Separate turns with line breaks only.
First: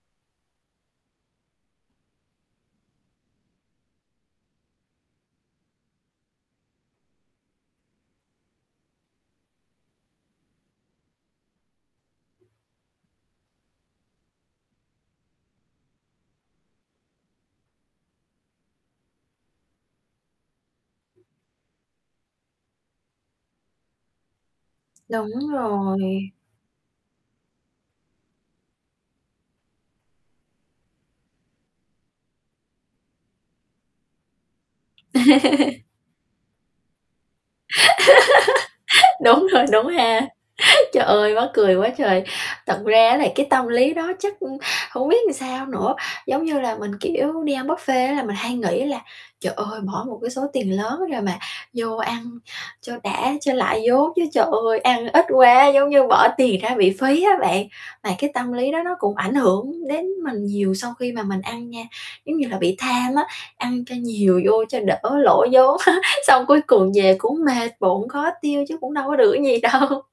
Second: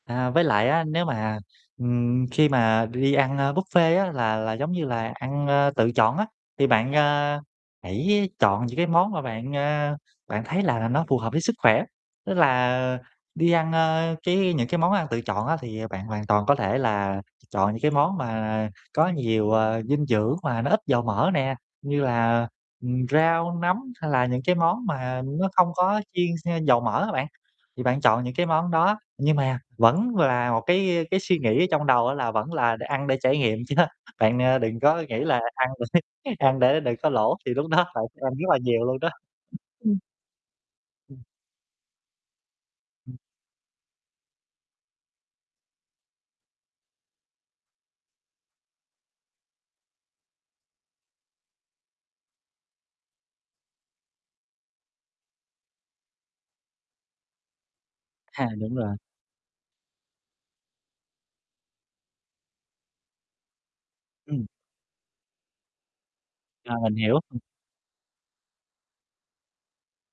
À, với lại á, nếu mà, ừm, khi mà đi ăn, a, buffet là là giống như là ăn, a, tự chọn á, thì bạn, a, hãy chọn những cái món mà bạn, a, bạn thấy là nó phù hợp với sức khỏe, tức là đi ăn, a, cái những cái món ăn tự chọn thì bạn hoàn toàn có thể là chọn những cái món mà có nhiều, ờ, dinh dưỡng mà nó ít dầu mỡ nè, như là, ừm, rau, nấm hay là những cái món mà
Đúng
nó không có chiên,
rồi.
ha, dầu mỡ á bạn, thì bạn chọn những cái món đó. Nhưng mà vẫn là một cái cái suy nghĩ ở trong đầu á, là vẫn là để ăn để trải nghiệm chớ bạn, a, đừng có nghĩ là ăn để ăn để đừng có lỗ thì lúc đó bạn phải ăn rất là nhiều luôn đó.
Đúng rồi, đúng
Ừm.
ha Trời
Ừm.
ơi, mắc cười quá trời. Thật ra
Ừm.
á, là cái tâm lý đó chắc hổng biết sao nữa, giống như là mình, kiểu, đi ăn buffet á là mình hay nghĩ là "Trời ơi, bỏ một cái số tiền lớn rồi mà vô ăn cho đã, cho lại vốn chứ trời ơi, ăn ít quá, giống như bỏ tiền ra bị phí á bạn." Mà cái
À,
tâm lý
đúng
đó
rồi.
nó cũng ảnh hưởng đến mình nhiều sau khi mà mình ăn nha, giống như là bị tham á, ăn cho nhiều
Ừm.
vô cho đỡ lỗ vốn xong cuối
Ờ,
cùng
mình
về
hiểu, ừm.
cũng mệt bụng, khó tiêu chứ cũng đâu có được gì đâu.